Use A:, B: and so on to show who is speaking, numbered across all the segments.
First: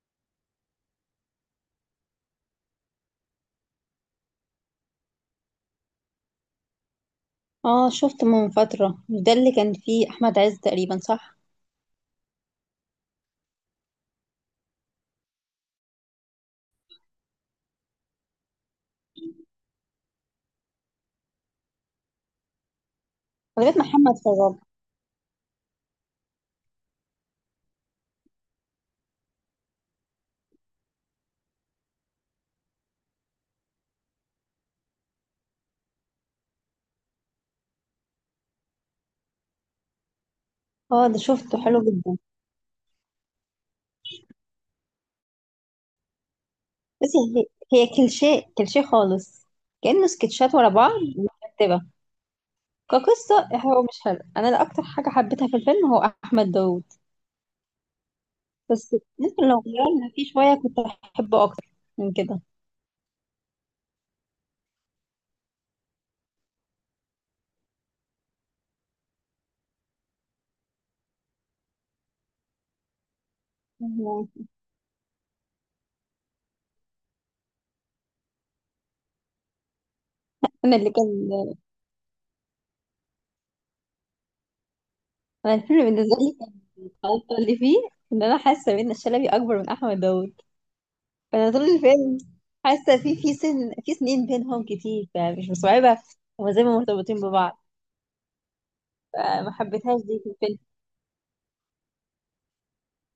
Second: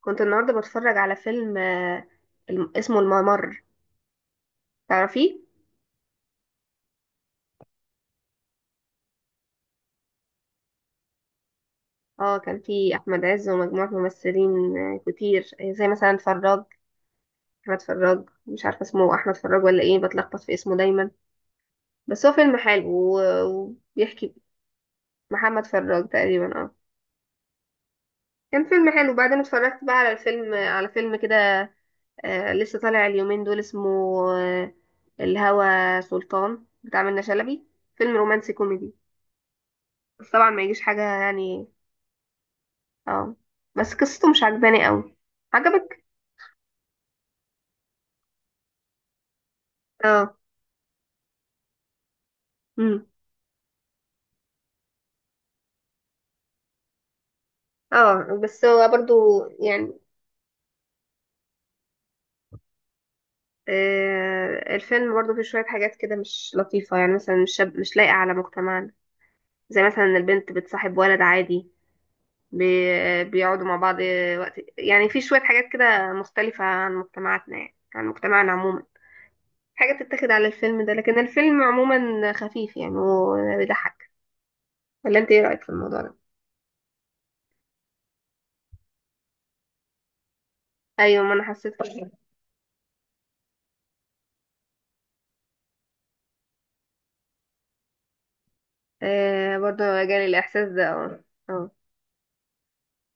A: كنت النهارده بتفرج على فيلم اسمه الممر. تعرفيه؟
B: اه، شفته من فترة. مش ده اللي كان فيه أحمد عز تقريبا، صح؟
A: اه، كان فيه احمد عز ومجموعه ممثلين كتير، زي مثلا فراج. احمد فراج، مش عارفه اسمه احمد فراج ولا ايه، بتلخبط في اسمه دايما. بس هو فيلم حلو و-
B: لغاية محمد
A: وبيحكي.
B: فضل.
A: محمد فراج تقريبا. اه، كان فيلم حلو. بعدين اتفرجت بقى على الفيلم، على فيلم كده لسه طالع اليومين دول، اسمه آه، الهوى سلطان، بتاع منة شلبي. فيلم رومانسي كوميدي، بس طبعا ما يجيش حاجه
B: اه، ده شفته
A: يعني.
B: حلو جدا.
A: اه، بس قصته مش عجباني قوي. عجبك؟
B: بس هي كليشيه كليشيه خالص. كأنه
A: اه.
B: سكتشات ورا بعض مترتبة.
A: امم.
B: كقصة هو مش حلو. أنا اللي أكتر حاجة حبيتها في الفيلم هو أحمد داوود.
A: اه بس هو
B: بس
A: برضو
B: ممكن لو
A: يعني.
B: غيرنا فيه شوية كنت أحبه أكتر من كده.
A: آه، الفيلم برضو فيه شوية حاجات كده مش لطيفة، يعني مثلا مش شاب، مش لايقة على مجتمعنا. زي مثلا إن البنت بتصاحب ولد عادي، بي بيقعدوا مع بعض وقت. يعني في شوية حاجات كده مختلفة عن مجتمعاتنا، يعني عن مجتمعنا عموما. حاجة بتتاخد على
B: أنا
A: الفيلم
B: اللي
A: ده، لكن
B: كان،
A: الفيلم عموما خفيف يعني وبيضحك. ولا انت ايه
B: أنا
A: رأيك في
B: الفيلم
A: الموضوع ده؟
B: بالنسبة لي كان الغلطة اللي فيه إن أنا حاسة بإن الشلبي أكبر من أحمد داوود.
A: ايوه، ما انا
B: فانا طول
A: حسيت كده.
B: الفيلم حاسه في سنين بينهم كتير، فمش مستوعبه هما زي ما مرتبطين ببعض. فما
A: آه برضه،
B: حبيتهاش دي
A: جالي
B: في الفيلم.
A: الإحساس ده، اه. اه،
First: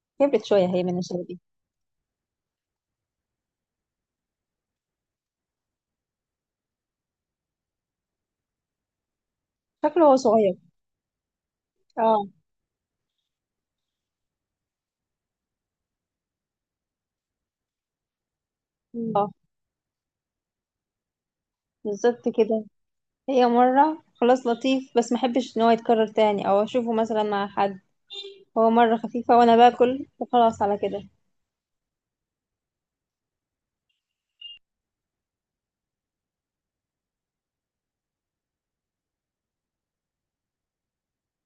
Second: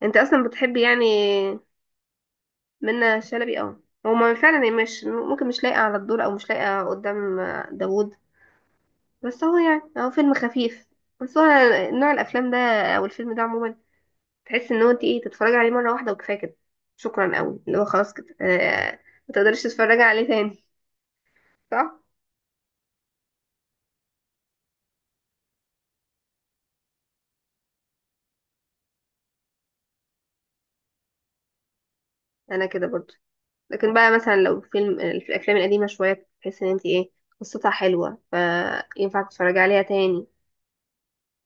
A: انت أصلا
B: كبرت شويه
A: بتحبي
B: هي من
A: يعني
B: شلبي.
A: منة شلبي؟ اه، هو ما فعلا هي مش ممكن، مش لايقة على الدور، أو مش لايقة قدام داوود. بس هو يعني
B: شكله
A: هو
B: هو
A: فيلم
B: صغير.
A: خفيف. بس هو نوع
B: اه.
A: الأفلام ده أو الفيلم ده عموما، تحس إن هو انت ايه تتفرجي عليه مرة واحدة وكفاية كده. شكرا قوي، اللي هو خلاص كده آه،
B: اه،
A: ما تقدريش تتفرجي عليه تاني. صح؟
B: بالظبط كده. هي مره خلاص لطيف، بس ما احبش ان هو يتكرر تاني او اشوفه مثلا مع حد. هو مره خفيفه وانا باكل، وخلاص على كده.
A: أنا كده برضه. لكن بقى مثلا لو فيلم الأفلام القديمة شوية، تحس إن انت ايه، قصتها حلوة فينفع تتفرجي عليها تاني.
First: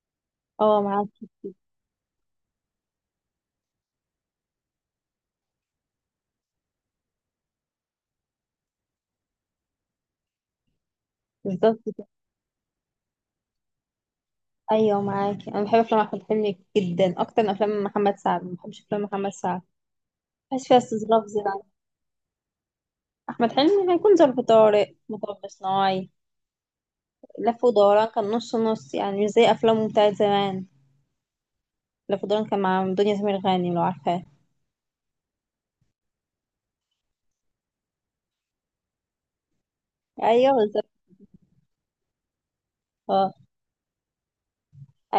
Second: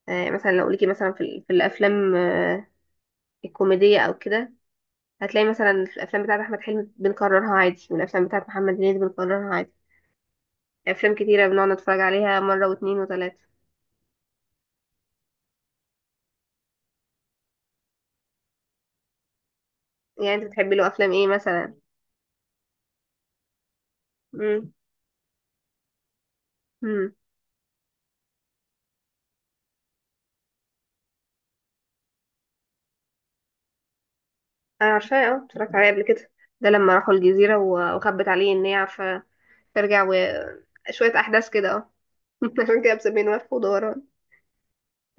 A: مثلا لو
B: اه،
A: ليكي مثلا
B: معاكي.
A: في الافلام الكوميديه او كده، هتلاقي مثلا في الافلام بتاعت احمد حلمي بنكررها عادي، والافلام بتاعت محمد هنيدي بنكررها عادي. افلام كتيره بنقعد
B: بالظبط
A: نتفرج
B: كده.
A: عليها مره واتنين وتلاته.
B: ايوه معاكي، انا بحب افلام احمد حلمي جدا اكتر من افلام محمد سعد. ما بحبش افلام محمد سعد،
A: يعني انت
B: مبحبش
A: بتحبي
B: فيها
A: له افلام
B: استظراف
A: ايه
B: زيادة.
A: مثلا؟
B: احمد حلمي هيكون ظرف
A: امم.
B: طارق، مطب صناعي،
A: امم.
B: لف ودوران كان نص نص، يعني مش زي افلامه بتاعت زمان. لف ودوران كان مع دنيا سمير غانم، لو عارفاه.
A: انا عارفاه، اه اتفرجت عليه قبل كده. ده لما راحوا الجزيره وخبت عليه ان هي عارفه ترجع،
B: ايوه بالظبط.
A: وشويه احداث كده اه. عشان كده مسمينه
B: اه،
A: لف ودوران.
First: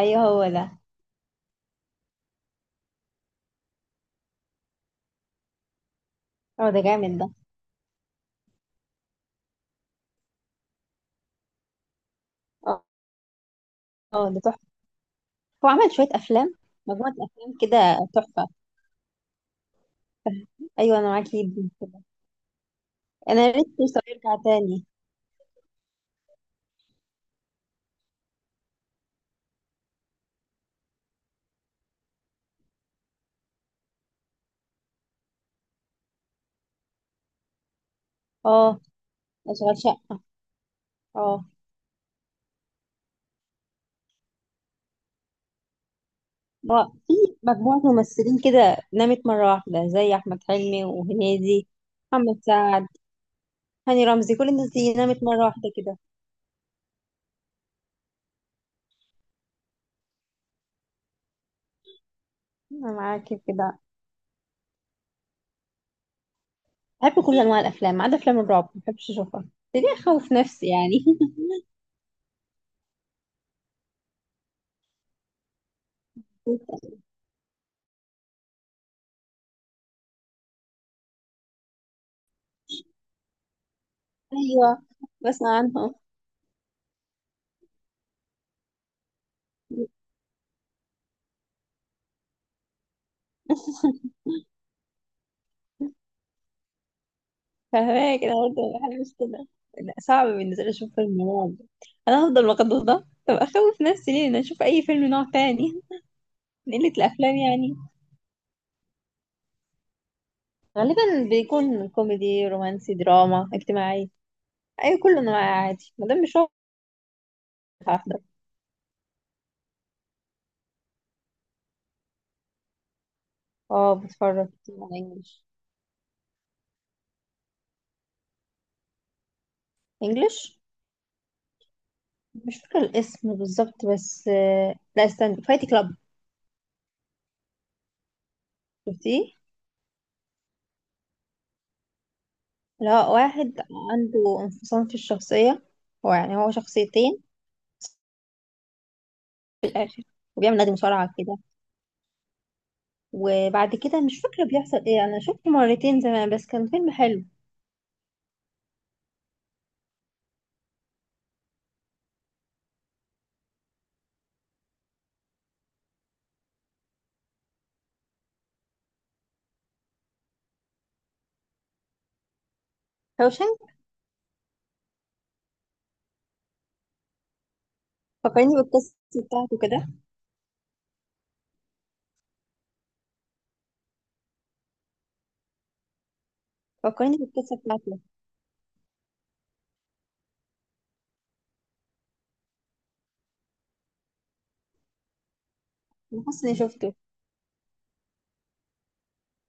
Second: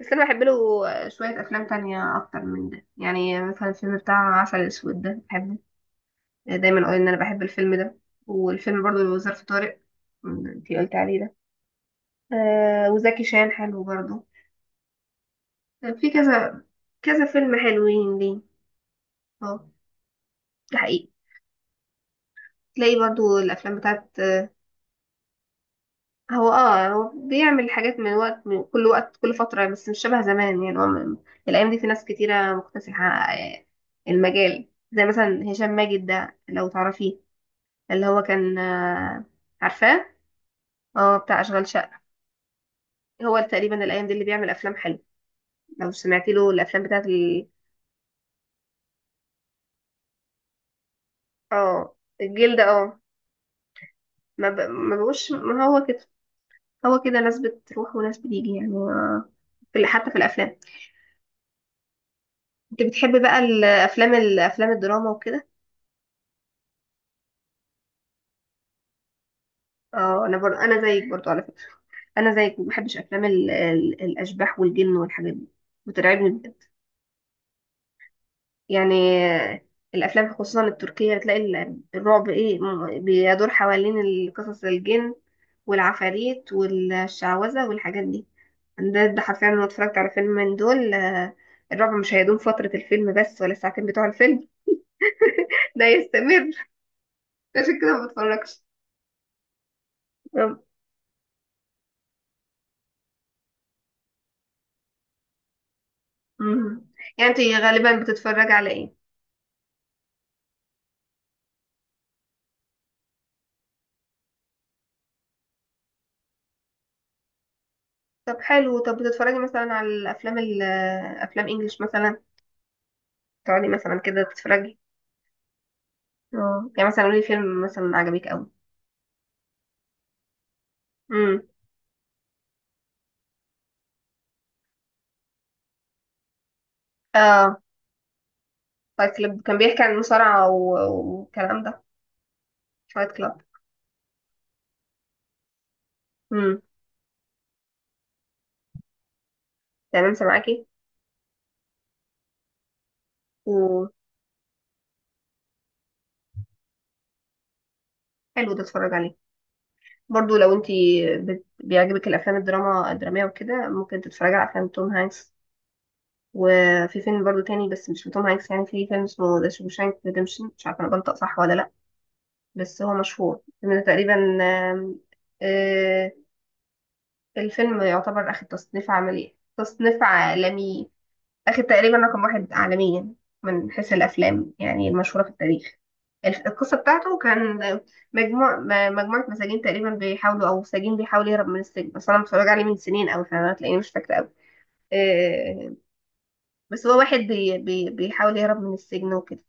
A: بس انا بحب
B: هو
A: له
B: ده.
A: شويه افلام تانية اكتر من ده. يعني مثلا الفيلم بتاع عسل اسود ده بحبه، يعني
B: هو ده
A: دايما اقول ان
B: جامد
A: انا
B: ده.
A: بحب الفيلم ده. والفيلم برضو اللي هو ظرف طارق، انتي قلت عليه ده.
B: اه.
A: آه، وزكي شان حلو برضو.
B: اه، ده تحفه. هو عمل شويه
A: في
B: افلام،
A: كذا،
B: مجموعه
A: كذا
B: افلام
A: فيلم
B: كده.
A: حلوين ليه.
B: تحفه.
A: اه، ده
B: ايوه
A: حقيقي.
B: انا معاكي جدا كده.
A: تلاقي برضو
B: انا يا ريت
A: الافلام
B: فرصه
A: بتاعت
B: يرجع
A: آه.
B: تاني.
A: هو اه، هو بيعمل حاجات من وقت، من كل وقت، كل فترة، بس مش شبه زمان. يعني هو الايام دي في ناس كتيرة مكتسحة آه، المجال، زي مثلا هشام ماجد ده لو تعرفيه، اللي هو كان
B: اه، اشغال
A: عارفاه؟
B: شقه.
A: اه، بتاع
B: اه.
A: اشغال شقة. هو تقريبا الايام دي اللي بيعمل افلام حلوة. لو سمعتي له الافلام
B: هو
A: بتاعت
B: في
A: ال...
B: مجموعه ممثلين كده نامت مره واحده، زي احمد حلمي وهنيدي،
A: اه
B: محمد
A: الجلد
B: سعد،
A: اه.
B: هاني رمزي. كل الناس دي
A: ما
B: نامت
A: بقوش،
B: مرة
A: ما
B: واحدة
A: هو كده.
B: كده.
A: هو كده، ناس بتروح وناس بتيجي. يعني في حتى في الافلام، انت
B: انا
A: بتحبي
B: معاكي
A: بقى
B: في كده.
A: الافلام، الافلام الدراما وكده؟
B: بحب كل انواع الافلام ما عدا افلام الرعب، ما بحبش اشوفها. ليه؟
A: اه،
B: اخوف
A: انا برضه،
B: نفسي
A: انا
B: يعني.
A: زيك برضه على فكره. انا زيك، ما بحبش افلام ال... ال... الاشباح والجن والحاجات دي، بترعبني بجد يعني. آه، الافلام خصوصا التركيه، بتلاقي الرعب ايه، بيدور حوالين القصص،
B: ايوه.
A: الجن
B: بسمع عنهم.
A: والعفاريت والشعوذه والحاجات دي. ده ده حرفيا انا اتفرجت على فيلم من دول الرعب مش هيدوم فترة الفيلم بس، ولا الساعتين بتوع الفيلم، ده يستمر. عشان كده ما
B: فاهمة كده، برضه
A: بتفرجش.
B: حاجة مش كده. لا، صعب
A: طب
B: بالنسبة لي اشوف فيلم رعب. انا هفضل مقدوس، ده طب اخوف نفسي ليه إن أنا اشوف اي فيلم نوع تاني. من
A: مم.
B: قلة
A: يعني
B: الافلام
A: انت
B: يعني.
A: غالبا بتتفرجي على ايه؟
B: غالبا بيكون كوميدي، رومانسي، دراما اجتماعي. اي كل انواع، عادي ما دام مش رعب، هحضر.
A: طب حلو. طب بتتفرجي مثلا على الافلام ال- افلام انجليش مثلا؟ تقعدي
B: اه،
A: مثلا كده
B: بتفرج
A: تتفرجي؟
B: كتير على انجلش.
A: اه، يعني مثلا قولي فيلم مثلا عجبك قوي.
B: انجلش،
A: امم.
B: مش فاكرة الاسم بالظبط، بس لا استنى، فايت كلاب.
A: اه فايت
B: شفتيه؟
A: كلاب كان بيحكي عن المصارعة والكلام ده.
B: اللي
A: فايت
B: هو
A: كلاب.
B: واحد عنده انفصام في الشخصية، هو يعني هو
A: امم.
B: شخصيتين في الآخر.
A: تمام،
B: وبيعمل
A: سامعاكي.
B: نادي مصارعة كده. وبعد
A: وحلو،
B: كده مش فاكرة بيحصل ايه، أنا شفته مرتين زمان بس كان فيلم حلو.
A: ده اتفرج عليه. برضو لو انت بيعجبك الافلام الدراما الدراميه وكده، ممكن تتفرجي على افلام توم هانكس. وفي فيلم برضو تاني بس مش لتوم هانكس، يعني في فيلم اسمه ذا شوشانك ريديمشن، مش عارفه انا بنطق صح ولا لا، بس هو مشهور
B: روشن.
A: الفيلم ده تقريبا. آم، آه، الفيلم يعتبر اخد
B: فكرني
A: تصنيف
B: بالقصة
A: عملي،
B: بتاعته كده.
A: تصنيف عالمي. أخد تقريبا رقم 1 عالميا من حيث الأفلام، يعني المشهورة في التاريخ. القصة
B: فكرني
A: بتاعته كان
B: بالقصة بتاعته.
A: مجموعة مساجين تقريبا بيحاولوا، أو سجين بيحاول يهرب من السجن. بس أنا متفرج عليه من سنين أوي، فأنا هتلاقيني مش فاكرة أوي آه،
B: أنا حاسة إني
A: بس
B: شفته.
A: هو واحد بي بي بيحاول يهرب من السجن وكده.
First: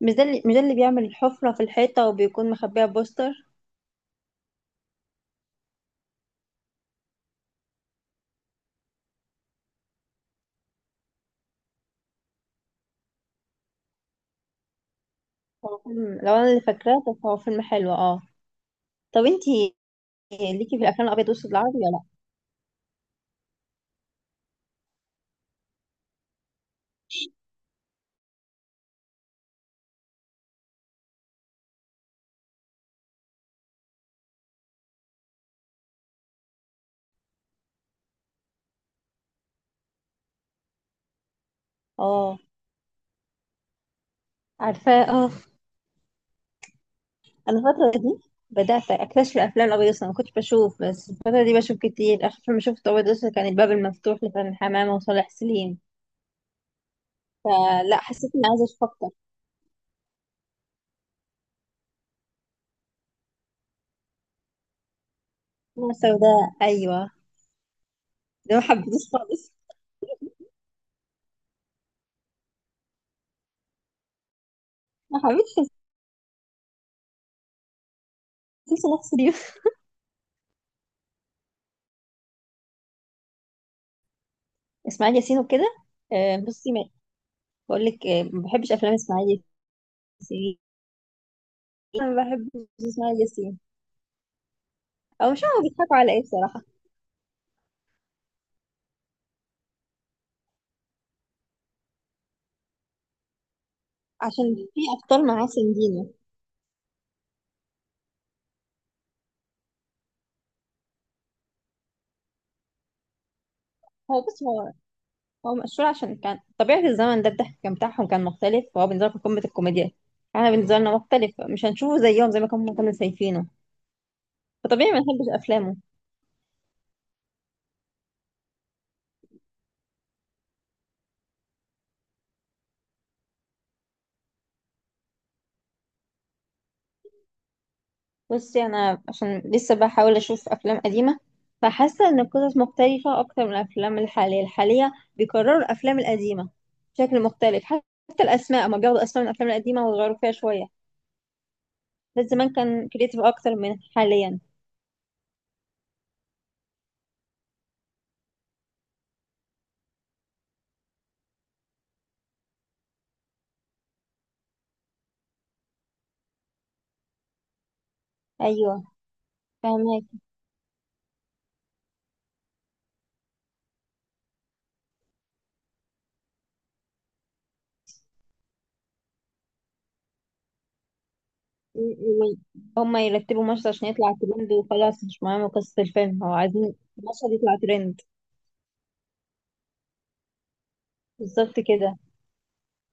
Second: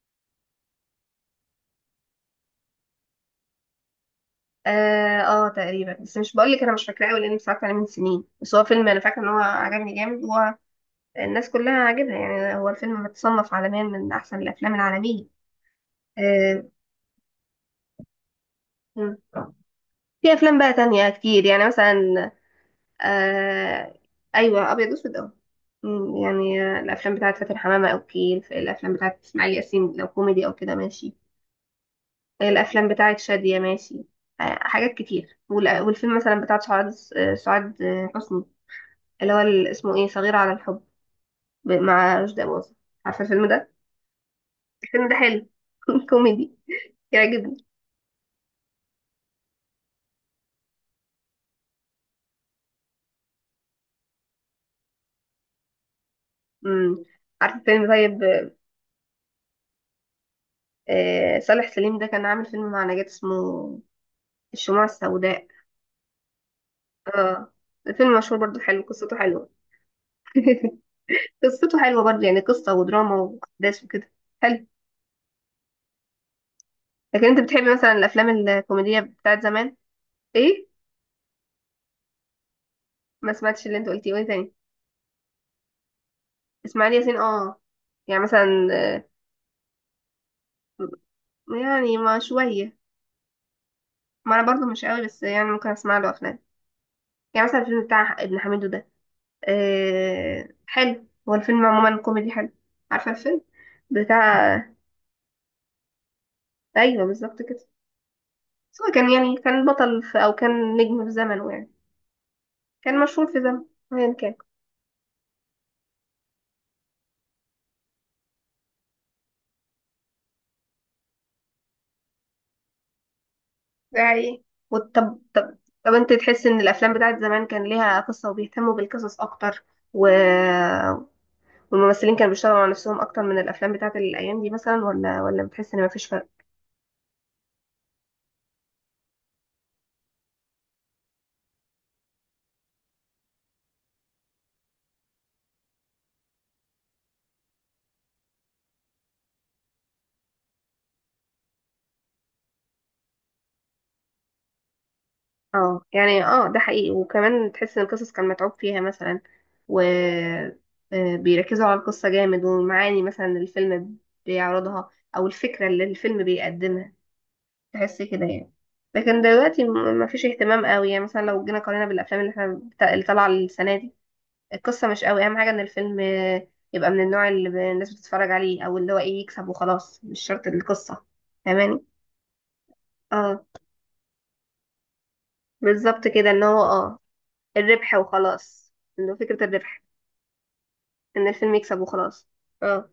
B: مش ده اللي بيعمل الحفرة في الحيطة وبيكون مخبيها بوستر.
A: اه، تقريبا. بس مش بقول لك انا مش فاكراه قوي، لاني اتفرجت عليه من سنين، بس هو فيلم انا فاكره ان هو عجبني جامد. هو الناس كلها عاجبها يعني، هو الفيلم متصنف عالميا من احسن الافلام العالميه.
B: هو فيلم لو أنا اللي
A: آه.
B: فاكراه، طب هو فيلم حلو اه.
A: مم.
B: طب انتي،
A: في افلام بقى
B: ليكي في الأفلام
A: تانية
B: الأبيض
A: كتير
B: وأسود
A: يعني
B: العربي ولا؟
A: مثلا. آه ايوه، ابيض واسود اه. يعني الافلام بتاعت فاتن حمامة، او كيل الافلام بتاعت اسماعيل ياسين لو كوميدي او كده ماشي، الافلام بتاعت شادية ماشي. آه حاجات كتير. والفيلم مثلا بتاع سعاد سعاد حسني، اللي هو اسمه ايه، صغيرة على الحب، مع
B: اه،
A: رشدي أباظة. عارفة الفيلم ده؟
B: عارفاه
A: الفيلم ده
B: اه.
A: حلو، كوميدي، يعجبني.
B: انا الفترة دي بدأت اكتشف الافلام الابيض والأسود. انا ما كنتش بشوف، بس الفترة دي بشوف كتير. اخر فيلم شفته ابيض واسود كان الباب المفتوح لفرح حمامة وصالح سليم.
A: امم، عارفة الفيلم
B: فلا
A: طيب.
B: حسيت اني عايزة اشوف اكتر.
A: آه صالح سليم ده كان عامل فيلم مع نجاة، اسمه الشموع السوداء.
B: انا سوداء ايوه.
A: اه، فيلم مشهور
B: ده
A: برضو
B: ما
A: حلو،
B: حبيتوش
A: قصته حلوة.
B: خالص.
A: قصته حلوة برضو، يعني قصة ودراما وأحداث وكده، حلو.
B: ما حبيتش
A: لكن انت بتحبي مثلا الأفلام
B: تمثيل
A: الكوميدية
B: صالح سليم.
A: بتاعت زمان؟ ايه؟ ما سمعتش اللي انت قلتيه، وايه تاني؟
B: اسماعيل ياسين وكده. بصي،
A: اسماعيل ياسين اه.
B: بقول لك،
A: يعني
B: ما
A: مثلا
B: بحبش افلام اسماعيل ياسين.
A: يعني
B: انا
A: ما
B: ما بحبش
A: شوية،
B: اسماعيل ياسين،
A: ما انا برضو مش قوي، بس
B: او
A: يعني
B: مش عارفه
A: ممكن
B: بيضحكوا
A: اسمع له
B: على ايه
A: افلام.
B: بصراحة.
A: يعني مثلا الفيلم بتاع ابن حميدو ده، آه حلو، هو الفيلم عموما كوميدي حلو. عارفة الفيلم
B: عشان
A: بتاع؟
B: في ابطال معاه سندينة.
A: ايوه بالظبط كده. بس هو كان يعني كان بطل في، او كان نجم في زمنه يعني، كان مشهور في زمن، ايا
B: هو
A: كان.
B: بص، هو مشهور عشان كان طبيعة الزمن ده الضحك كان بتاعهم كان مختلف، فهو بالنسبة لهم قمة الكوميديا. احنا بالنسبة لنا مختلف، مش هنشوفه زيهم زي ما كنا شايفينه.
A: ده حقيقي.
B: فطبيعي ما
A: وطب
B: نحبش
A: طب،
B: أفلامه.
A: طب انت تحس ان الافلام بتاعت زمان كان ليها قصة وبيهتموا بالقصص اكتر، و... والممثلين كانوا بيشتغلوا على نفسهم اكتر من الافلام بتاعت الايام دي مثلا، ولا ولا بتحس ان مفيش فرق؟
B: بصي، أنا عشان لسه بحاول أشوف أفلام قديمة، فحاسة إن القصص مختلفة أكتر من الأفلام الحالية. بيكرروا الأفلام القديمة بشكل مختلف. حتى الأسماء ما بياخدوا أسماء من الأفلام القديمة ويغيروا فيها شوية. بس زمان كان كريتيف أكتر من حاليا.
A: اه يعني اه، ده حقيقي. وكمان تحس ان القصص كان متعوب فيها مثلا، و بيركزوا على القصة جامد، والمعاني مثلا اللي الفيلم بيعرضها، او الفكرة اللي الفيلم بيقدمها. تحسي كده يعني.
B: أيوه.
A: لكن دلوقتي
B: فاهمك.
A: مفيش اهتمام قوي، يعني مثلا لو جينا قارنا بالافلام اللي احنا اللي طالعه السنه دي، القصه مش قوي اهم حاجه. ان الفيلم يبقى من النوع اللي الناس بتتفرج عليه، او اللي هو ايه يكسب وخلاص، مش شرط القصه. فاهماني؟
B: و- هما
A: اه
B: يرتبوا مشهد عشان يطلع ترند وخلاص. مش مهم قصة
A: بالظبط
B: الفيلم،
A: كده،
B: هو
A: ان هو
B: عايزين
A: اه
B: مشهد يطلع
A: الربح
B: ترند.
A: وخلاص، انه فكره الربح، ان الفيلم
B: بالظبط
A: يكسب
B: كده.
A: وخلاص. اه.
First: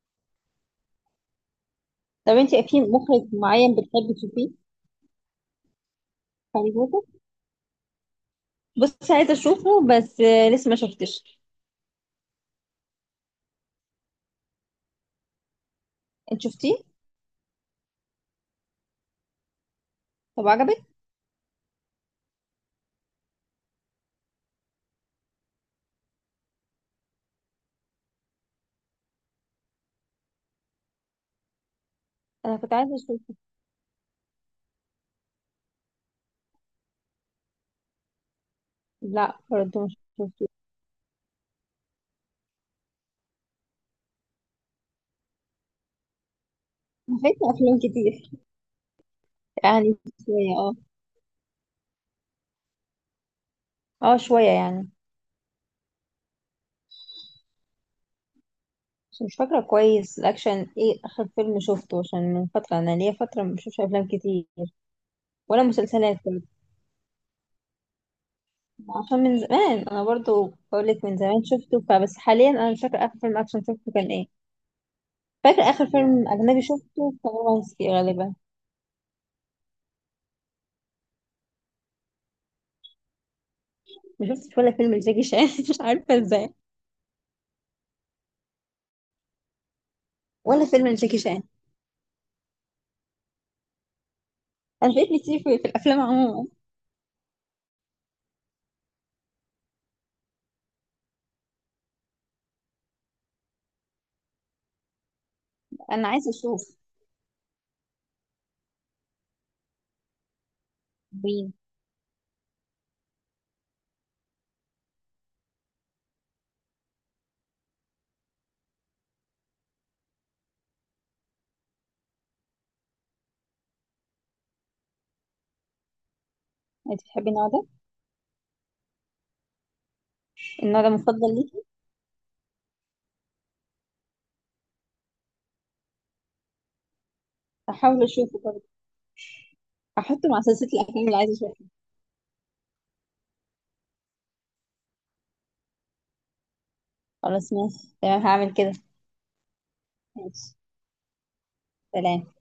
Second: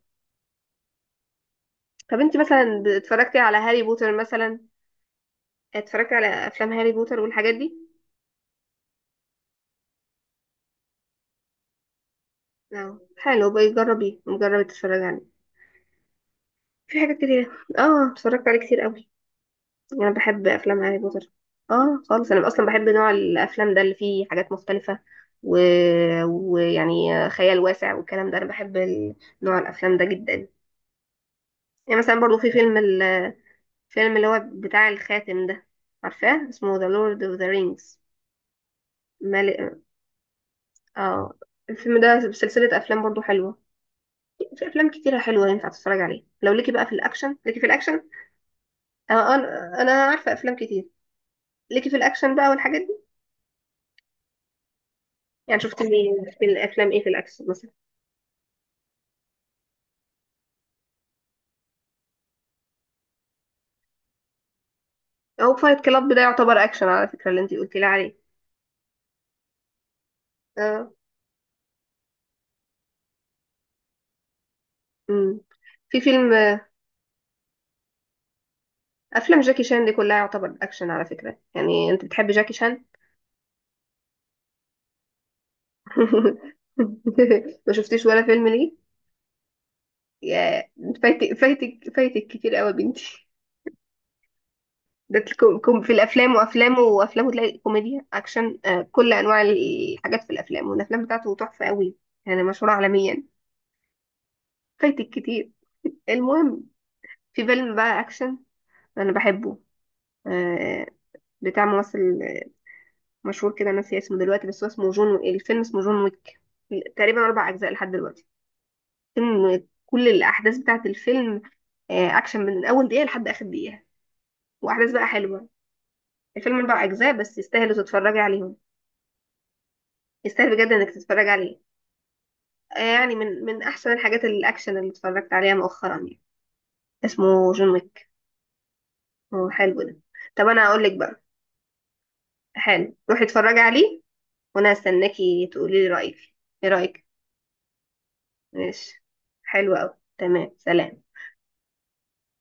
A: طب
B: طب
A: انت
B: انتي، في
A: مثلا
B: مخرج
A: اتفرجتي على
B: معين
A: هاري
B: بتحبي
A: بوتر
B: تشوفيه؟
A: مثلا؟ اتفرجتي على
B: في هاري
A: افلام هاري
B: بوتر،
A: بوتر والحاجات دي؟
B: بص عايزة اشوفه بس لسه ما شفتش.
A: اه حلو بقى، جربي، جربي تتفرجي عليه،
B: انت شفتيه؟
A: في حاجات كتير. اه اتفرجت عليه كتير قوي، يعني انا بحب
B: طب
A: افلام
B: عجبك؟
A: هاري بوتر. اه خالص، انا اصلا بحب نوع الافلام ده اللي فيه حاجات مختلفه، و... ويعني خيال واسع والكلام ده، انا بحب نوع الافلام ده جدا. يعني مثلا برضو في
B: انا كنت
A: فيلم
B: عايزة اشوفه.
A: الفيلم اللي هو بتاع الخاتم ده، عارفاه؟ اسمه The Lord of the Rings.
B: لا، برضه
A: مال...
B: مش شفته.
A: اه الفيلم ده سلسله افلام برضو حلوه. في افلام كتيره حلوه ينفع تتفرج عليها، لو ليكي بقى في
B: انا
A: الاكشن،
B: فايتة
A: ليكي في
B: افلام
A: الاكشن.
B: كتير.
A: انا انا
B: يعني
A: عارفه افلام
B: شوية اه.
A: كتير. ليكي في الاكشن بقى والحاجات.
B: اه، شوية يعني.
A: يعني شفت مين في الافلام ايه في الاكشن مثلا؟
B: بس مش فاكرة كويس الأكشن. ايه آخر فيلم شفته؟ عشان من فترة أنا، ليا فترة ما بشوفش أفلام كتير
A: او
B: ولا
A: فايت كلاب
B: مسلسلات.
A: ده يعتبر اكشن على فكره، اللي انت قلتي لي عليه.
B: عشان من زمان، انا برضو
A: اه.
B: بقولك من زمان شفته، فبس حاليا انا مش فاكره اخر فيلم اكشن شفته كان ايه.
A: امم.
B: فاكره اخر
A: في
B: فيلم
A: فيلم،
B: اجنبي شفته كان رومانسي غالبا.
A: افلام جاكي شان دي كلها يعتبر اكشن على فكره، يعني انت بتحبي جاكي شان؟
B: ما شفتش ولا فيلم لجاكي شان. مش عارفه ازاي.
A: ما شفتيش ولا فيلم ليه، يا
B: ولا فيلم لجاكي
A: فايتك
B: شان.
A: فايتك فايتك كتير قوي يا بنتي.
B: انا
A: ده
B: فايتني كتير في, في
A: في
B: الافلام
A: الافلام،
B: عموما.
A: وافلامه، وافلامه تلاقي كوميديا، اكشن، كل انواع الحاجات في الافلام، والافلام بتاعته تحفه قوي، يعني مشهوره عالميا. فايتك كتير.
B: انا عايزه
A: المهم،
B: اشوف.
A: في فيلم بقى اكشن انا بحبه، آه،
B: مين؟
A: بتاع ممثل مشهور كده انا ناسيه اسمه دلوقتي، بس هو اسمه جون، الفيلم اسمه جون ويك. تقريبا 4 اجزاء لحد دلوقتي. فيلم كل الاحداث بتاعه الفيلم اكشن من اول دقيقه لحد اخر دقيقه، واحداث بقى حلوه. الفيلم اربع
B: انت
A: اجزاء
B: بتحبي
A: بس
B: النوع ده؟
A: يستاهلوا تتفرجي عليهم، يستاهل بجد
B: النوع
A: انك
B: ده
A: تتفرج
B: مفضل
A: عليه.
B: ليكي؟
A: يعني من من احسن الحاجات الاكشن اللي اتفرجت عليها مؤخرا يعني. اسمه جون
B: هحاول
A: ويك.
B: اشوفه برضه.
A: هو حلو ده.
B: هحطه مع
A: طب انا
B: سلسله
A: اقول لك
B: الافلام اللي
A: بقى،
B: عايزه اشوفها.
A: حلو، روحي اتفرجي عليه وانا هستناكي تقولي لي رايك. ايه رايك؟
B: خلاص، ماشي تمام، هعمل كده.
A: ماشي. حلو أوي،
B: ماشي.
A: تمام، سلام.
B: سلام.